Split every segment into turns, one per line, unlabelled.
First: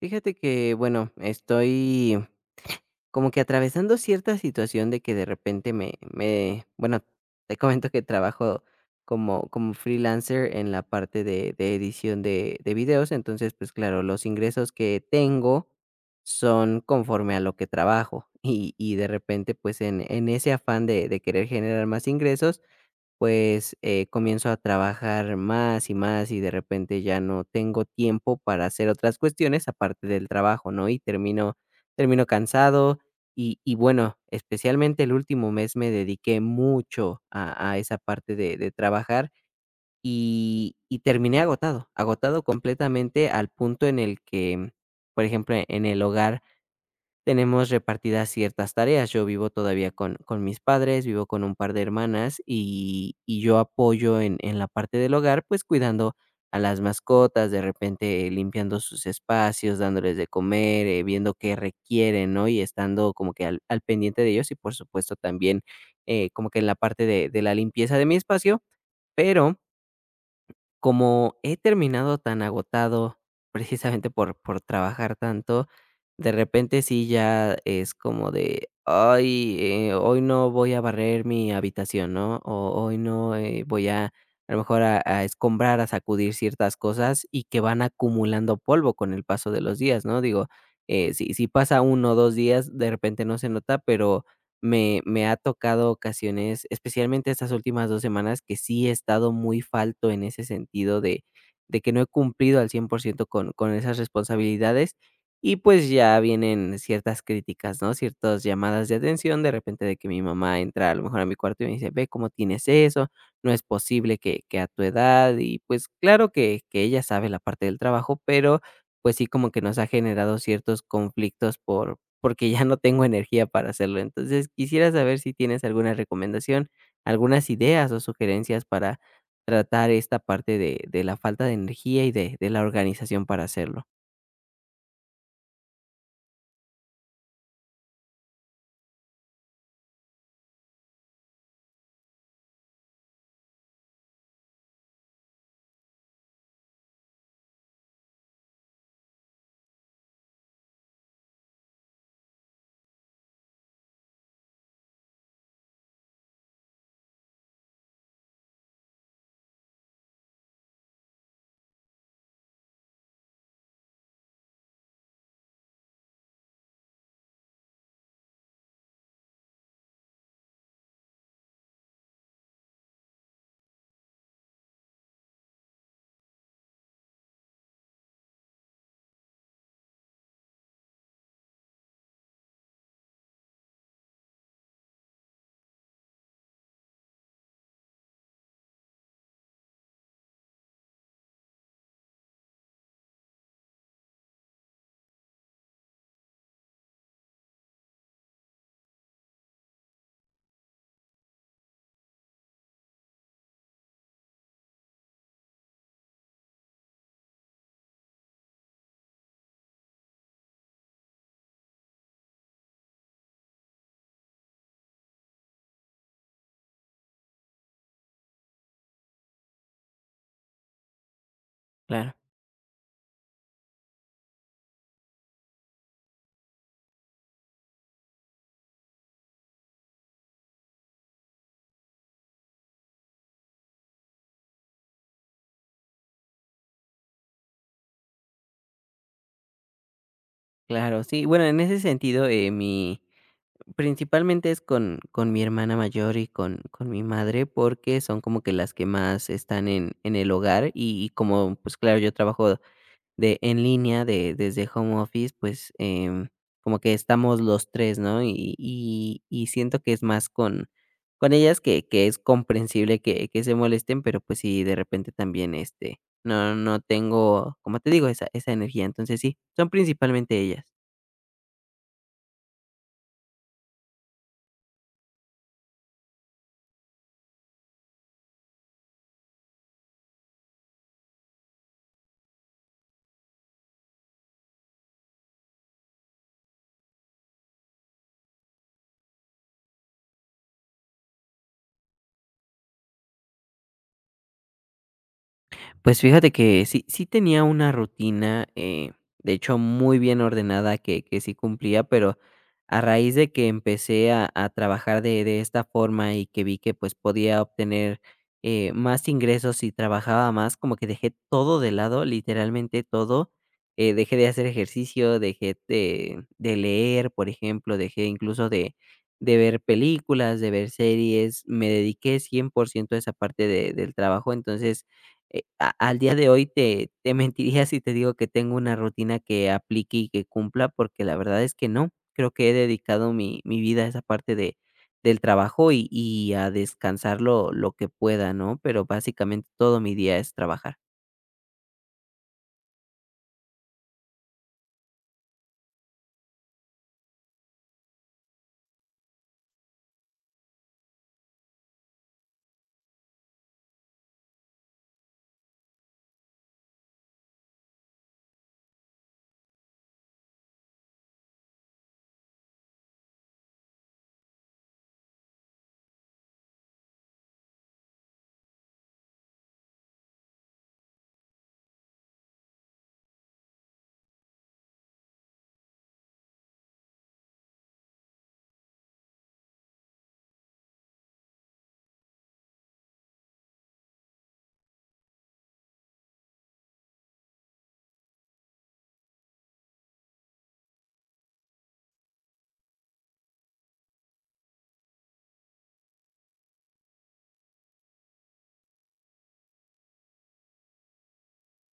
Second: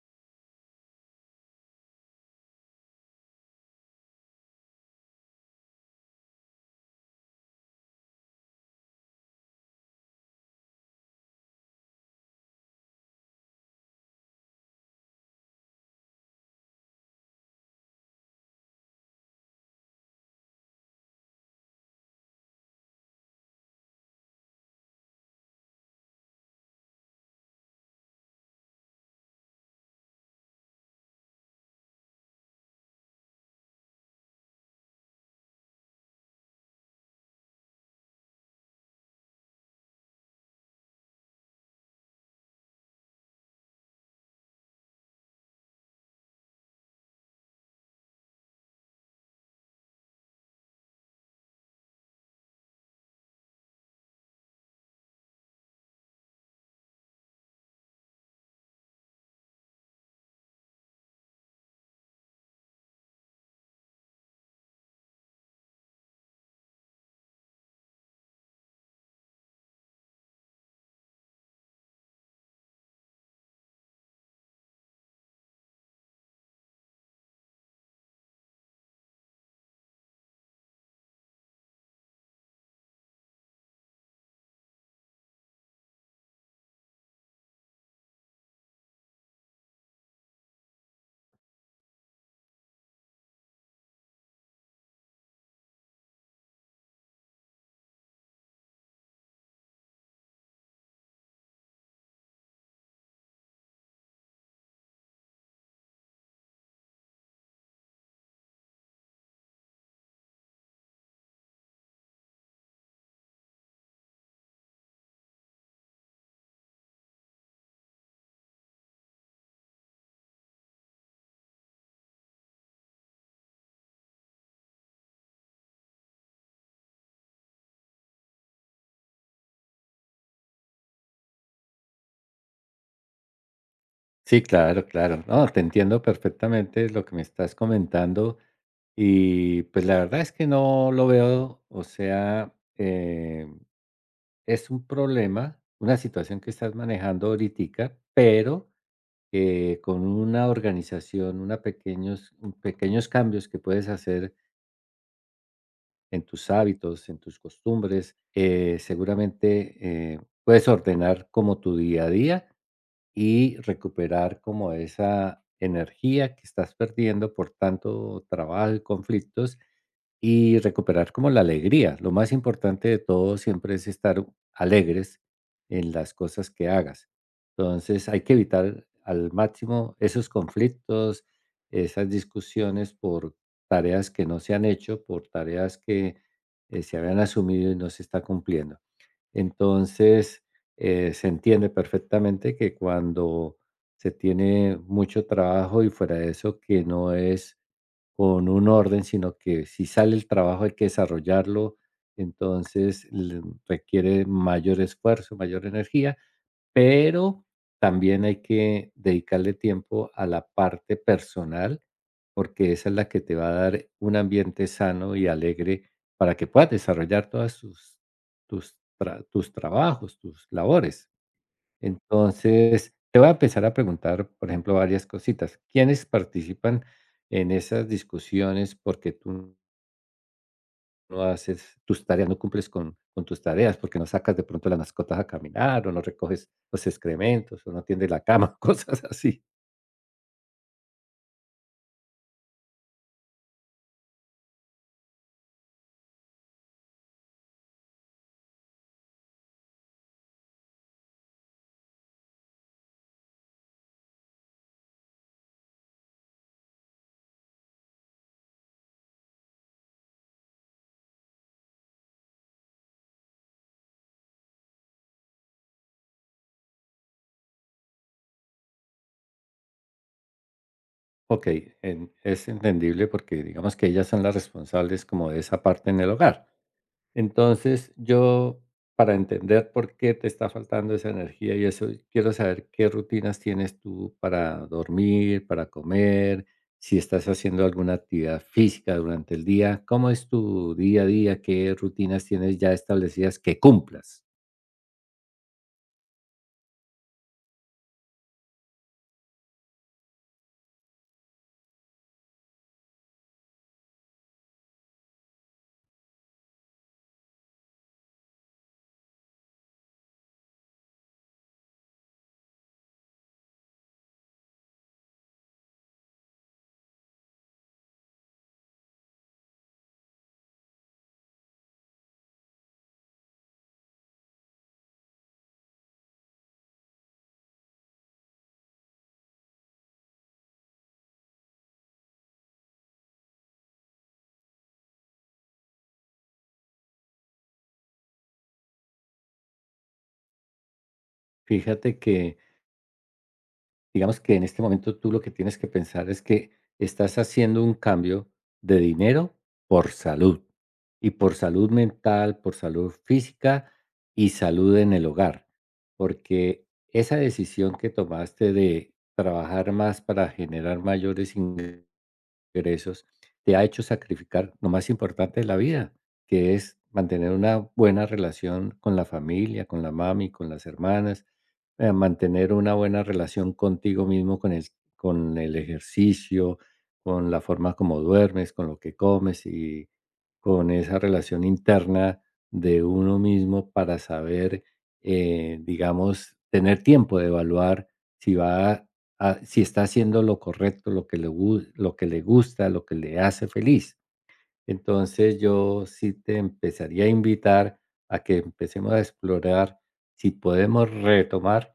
Fíjate que, bueno, estoy como que atravesando cierta situación de que de repente bueno, te comento que trabajo como freelancer en la parte de edición de videos. Entonces, pues claro, los ingresos que tengo son conforme a lo que trabajo y de repente, pues en ese afán de querer generar más ingresos, pues, comienzo a trabajar más y más, y de repente ya no tengo tiempo para hacer otras cuestiones aparte del trabajo, ¿no? Y termino cansado. Y bueno, especialmente el último mes me dediqué mucho a esa parte de trabajar, y terminé agotado, agotado completamente, al punto en el que, por ejemplo, en el hogar tenemos repartidas ciertas tareas. Yo vivo todavía con mis padres, vivo con un par de hermanas, y yo apoyo en la parte del hogar, pues, cuidando a las mascotas, de repente limpiando sus espacios, dándoles de comer, viendo qué requieren, ¿no? Y estando como que al pendiente de ellos y, por supuesto, también, como que en la parte de la limpieza de mi espacio, pero como he terminado tan agotado, precisamente por trabajar tanto, de repente sí ya es como de: "Ay, hoy no voy a barrer mi habitación", ¿no? O hoy no, voy a lo mejor a escombrar, a sacudir ciertas cosas y que van acumulando polvo con el paso de los días, ¿no? Digo, si pasa uno o 2 días, de repente no se nota, pero me ha tocado ocasiones, especialmente estas últimas 2 semanas, que sí he estado muy falto en ese sentido de que no he cumplido al 100% con esas responsabilidades, y pues ya vienen ciertas críticas, ¿no? Ciertas llamadas de atención, de repente de que mi mamá entra a lo mejor a mi cuarto y me dice: "Ve cómo tienes eso, no es posible que a tu edad", y pues claro que ella sabe la parte del trabajo, pero pues sí como que nos ha generado ciertos conflictos por porque ya no tengo energía para hacerlo. Entonces, quisiera saber si tienes alguna recomendación, algunas ideas o sugerencias para tratar esta parte de la falta de energía y de la organización para hacerlo.
Sí, claro, claro. No, te entiendo perfectamente lo que me estás comentando y pues la verdad es que no lo veo, o sea, es un problema, una situación que estás manejando ahoritica, pero con una organización, pequeños cambios que puedes hacer en tus hábitos, en tus costumbres, seguramente puedes ordenar como tu día a día y recuperar como esa energía que estás perdiendo por tanto trabajo y conflictos y recuperar como la alegría. Lo más importante de todo siempre es estar alegres en las cosas que hagas. Entonces hay que evitar al máximo esos conflictos, esas discusiones por tareas que no se han hecho, por tareas que se habían asumido y no se está cumpliendo. Entonces, se entiende perfectamente que cuando se tiene mucho trabajo y fuera de eso, que no es con un orden, sino que si sale el trabajo hay que desarrollarlo, entonces l- requiere mayor esfuerzo, mayor energía, pero también hay que dedicarle tiempo a la parte personal, porque esa es la que te va a dar un ambiente sano y alegre para que puedas desarrollar tus trabajos, tus labores.
Claro,
Entonces, te voy a empezar a preguntar, por ejemplo, varias cositas. ¿Quiénes participan en esas discusiones? Porque tú no haces tus tareas, no cumples con tus tareas, porque no sacas de pronto las mascotas a caminar, o no recoges los excrementos, o no tiendes la cama, cosas así.
claro. Sí, bueno, en ese sentido, mi principalmente es con mi hermana mayor y con mi madre, porque son como que las que más están en el hogar, y como, pues, claro, yo trabajo de en línea, de desde home office, pues, em, como que estamos los tres, ¿no? Y siento que es más con ellas que es comprensible que se molesten, pero, pues, sí, de repente también, este, no tengo, como te digo, esa energía. Entonces sí, son principalmente ellas.
Okey, en es entendible porque digamos que ellas son las responsables como de esa parte en el hogar. Entonces, yo, para entender por qué te está faltando esa energía y eso, quiero saber qué rutinas tienes tú para dormir, para comer, si estás haciendo alguna actividad física durante el día, cómo es tu día a día, qué rutinas tienes ya establecidas que cumplas.
Pues fíjate que sí, sí tenía una rutina, de hecho muy bien ordenada que sí cumplía, pero a raíz de que empecé a trabajar de esta forma y que vi que pues podía obtener, más ingresos si trabajaba más, como que dejé todo de lado, literalmente todo. Eh, dejé de hacer ejercicio, dejé de leer, por ejemplo, dejé incluso de ver películas, de ver series. Me dediqué 100% a esa parte de- del trabajo. Entonces, a al día de hoy te mentiría si te digo que tengo una rutina que aplique y que cumpla, porque la verdad es que no. Creo que he dedicado mi vida a esa parte de del trabajo y a descansar lo que pueda, ¿no? Pero básicamente todo mi día es trabajar.
Fíjate que, digamos que en este momento tú lo que tienes que pensar es que estás haciendo un cambio de dinero por salud, y por salud mental, por salud física y salud en el hogar, porque esa decisión que tomaste de trabajar más para generar mayores ingresos, te ha hecho sacrificar lo más importante de la vida, que es mantener una buena relación con la familia, con la mami, con las hermanas, mantener una buena relación contigo mismo, con el ejercicio, con la forma como duermes, con lo que comes y con esa relación interna de uno mismo para saber, digamos, tener tiempo de evaluar si va ah, si está haciendo lo correcto, lo que le gusta, lo que le hace feliz. Entonces, yo sí te empezaría a invitar a que empecemos a explorar si podemos retomar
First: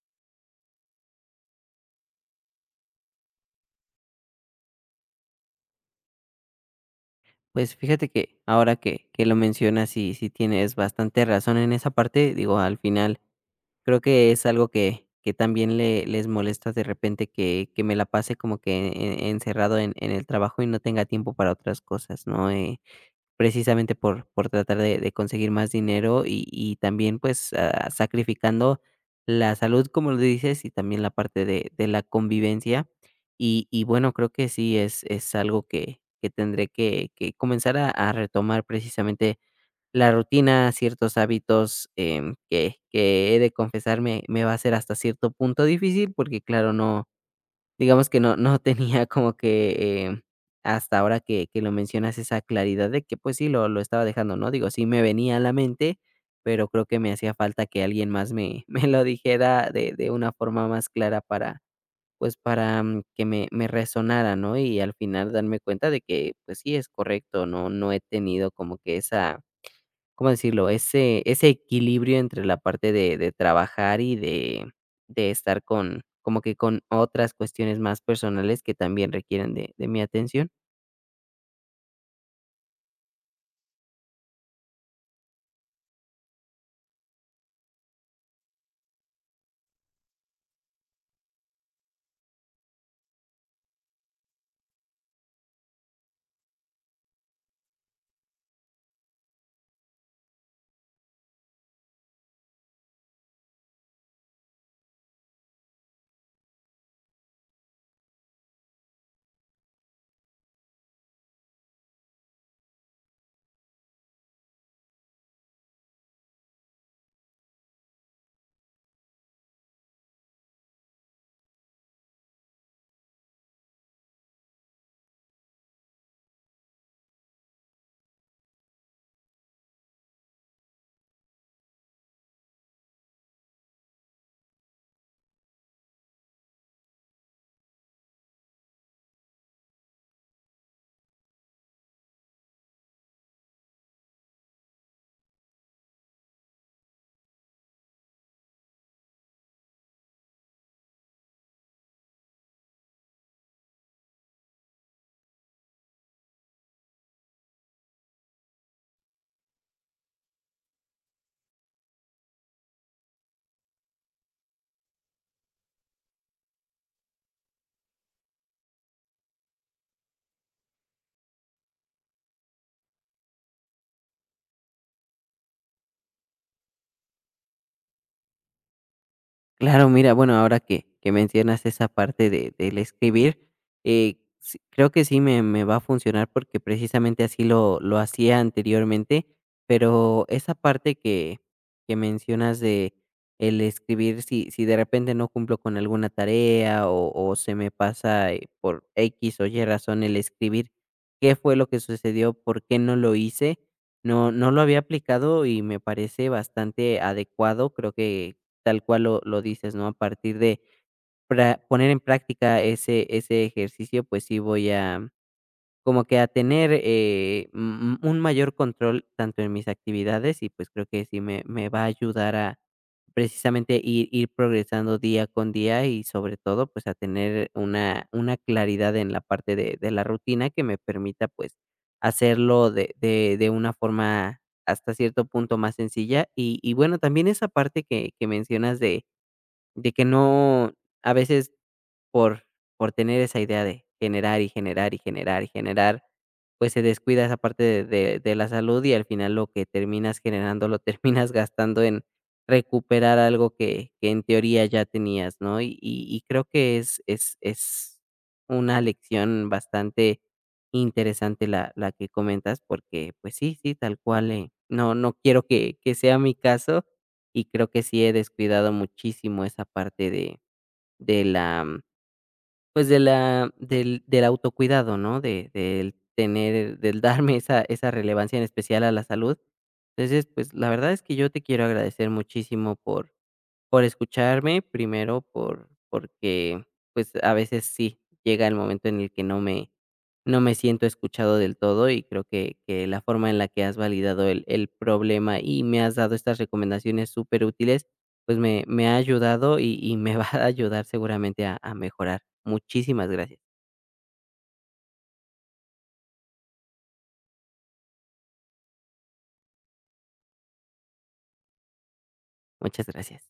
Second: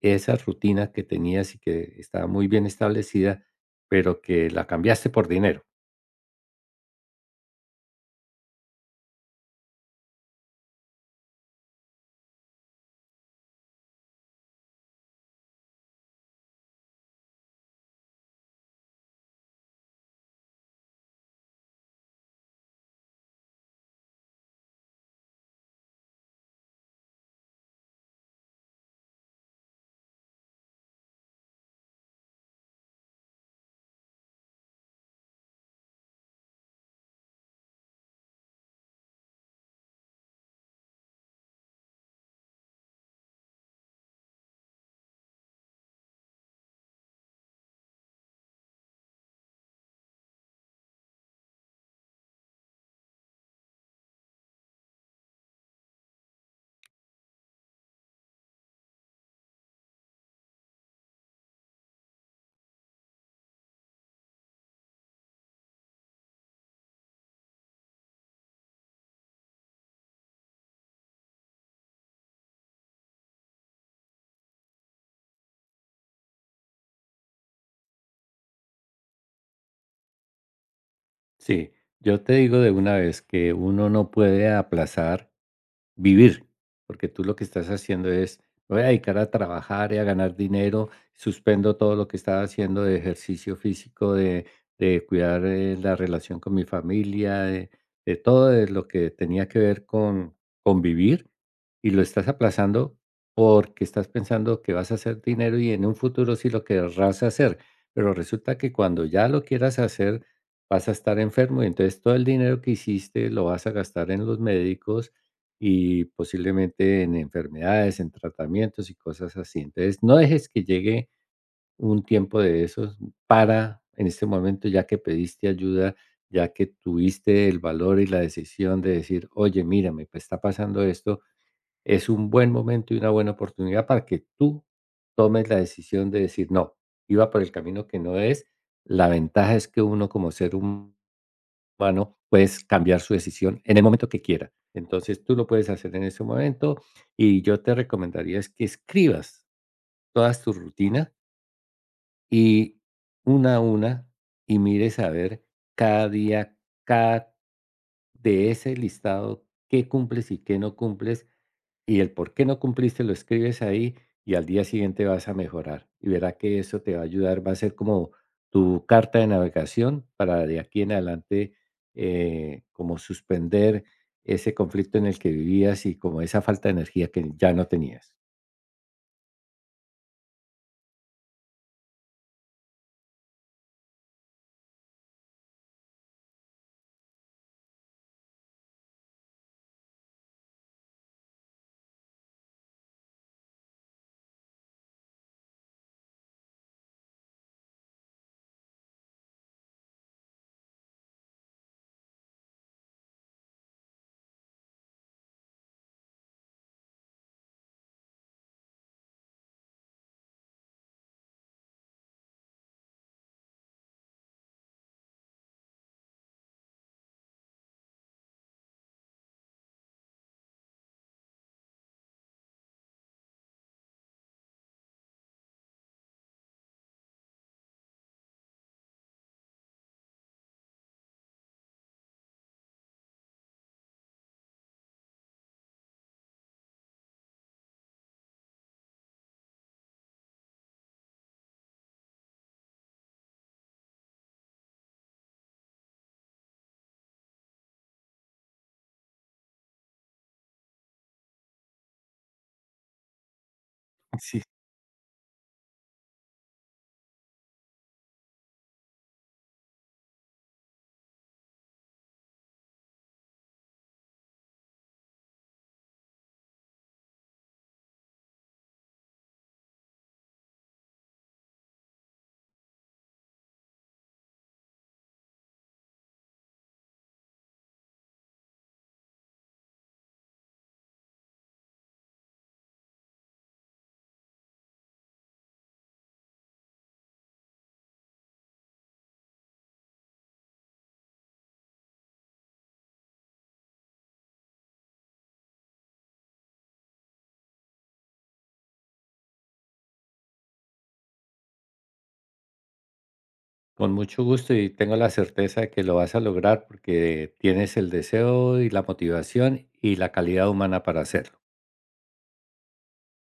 esa rutina que tenías y que estaba muy bien establecida, pero que la cambiaste por dinero.
Pues fíjate que ahora que lo mencionas, sí tienes bastante razón en esa parte. Digo, al final creo que es algo que también le les molesta de repente que me la pase como que e encerrado en el trabajo y no tenga tiempo para otras cosas, ¿no? Precisamente por tratar de conseguir más dinero, y también, pues, ah, sacrificando la salud, como lo dices, y también la parte de la convivencia. Y bueno, creo que sí es algo que tendré que comenzar a retomar precisamente la rutina, ciertos hábitos, em, que he de confesar me va a ser hasta cierto punto difícil, porque claro, no, digamos que no tenía como que, em, hasta ahora que lo mencionas esa claridad de que, pues sí, lo estaba dejando, ¿no? Digo, sí me venía a la mente, pero creo que me hacía falta que alguien más me me lo dijera de una forma más clara para, pues, para, mm, que me resonara, ¿no? Y al final darme cuenta de que, pues sí, es correcto, no he tenido como que esa, ¿cómo decirlo? Ese equilibrio entre la parte de trabajar y de estar con como que con otras cuestiones más personales que también requieren de mi atención.
Sí, yo te digo de una vez que uno no puede aplazar vivir, porque tú lo que estás haciendo es: "Me voy a dedicar a trabajar y a ganar dinero, suspendo todo lo que estaba haciendo de ejercicio físico, de cuidar, la relación con mi familia, de todo de lo que tenía que ver con vivir", y lo estás aplazando porque estás pensando que vas a hacer dinero y en un futuro sí lo querrás hacer, pero resulta que cuando ya lo quieras hacer, vas a estar enfermo, y entonces todo el dinero que hiciste lo vas a gastar en los médicos, y posiblemente en enfermedades, en tratamientos y cosas así. Entonces, no dejes que llegue un tiempo de esos para, en este momento, ya que pediste ayuda, ya que tuviste el valor y la decisión de decir, oye, mira, me está pasando esto, es un buen momento y una buena oportunidad para que tú tomes la decisión de decir, no, iba por el camino que no es. La ventaja es que uno como ser humano, puedes cambiar su decisión en el momento que quiera. Entonces, tú lo puedes hacer en ese momento y yo te recomendaría es que escribas todas tus rutinas y una a una y mires a ver cada día, cada de ese listado, qué cumples y qué no cumples y el por qué no cumpliste lo escribes ahí y al día siguiente vas a mejorar y verá que eso te va a ayudar, va a ser como tu carta de navegación para de aquí en adelante, como suspender ese conflicto en el que vivías y como esa falta de energía que ya no tenías.
Claro, mira, bueno, ahora que mencionas esa parte de, del escribir, sí- creo que sí me va a funcionar porque precisamente así lo hacía anteriormente, pero esa parte que mencionas de el escribir, si, si de repente no cumplo con alguna tarea o se me pasa, por X o Y razón, el escribir, ¿qué fue lo que sucedió? ¿Por qué no lo hice? No, no lo había aplicado y me parece bastante adecuado. Creo que tal cual lo dices, ¿no? A partir de pra poner en práctica ese ejercicio, pues sí voy a como que a tener, mm, un mayor control tanto en mis actividades y, pues, creo que sí me va a ayudar a precisamente ir progresando día con día, y sobre todo, pues, a tener una claridad en la parte de la rutina que me permita, pues, hacerlo de una forma hasta cierto punto más sencilla. Y bueno, también esa parte que mencionas de que no, a veces por por tener esa idea de generar, y generar, y generar, y generar, pues, se descuida esa parte de la salud, y al final lo que terminas generando lo terminas gastando en recuperar algo que en
Sí.
teoría ya tenías, ¿no? Y creo que es una lección bastante interesante la que comentas, porque, pues sí, sí, tal cual, no quiero que sea mi caso, y creo que sí he descuidado muchísimo esa parte de la pues, de la del autocuidado, ¿no? De del tener, del darme esa relevancia, en especial a la salud. Entonces, pues, la verdad es que yo te quiero agradecer muchísimo por escucharme, primero por porque, pues, a veces sí llega el momento en el que no me no me siento escuchado del todo, y creo que la forma en la que has validado el problema y me has dado estas recomendaciones súper útiles, pues, me ha ayudado y me va a ayudar seguramente a mejorar. Muchísimas gracias.
Con mucho gusto y tengo la certeza de que lo vas a lograr porque tienes el deseo y la motivación y la calidad humana para hacerlo.
Muchas gracias.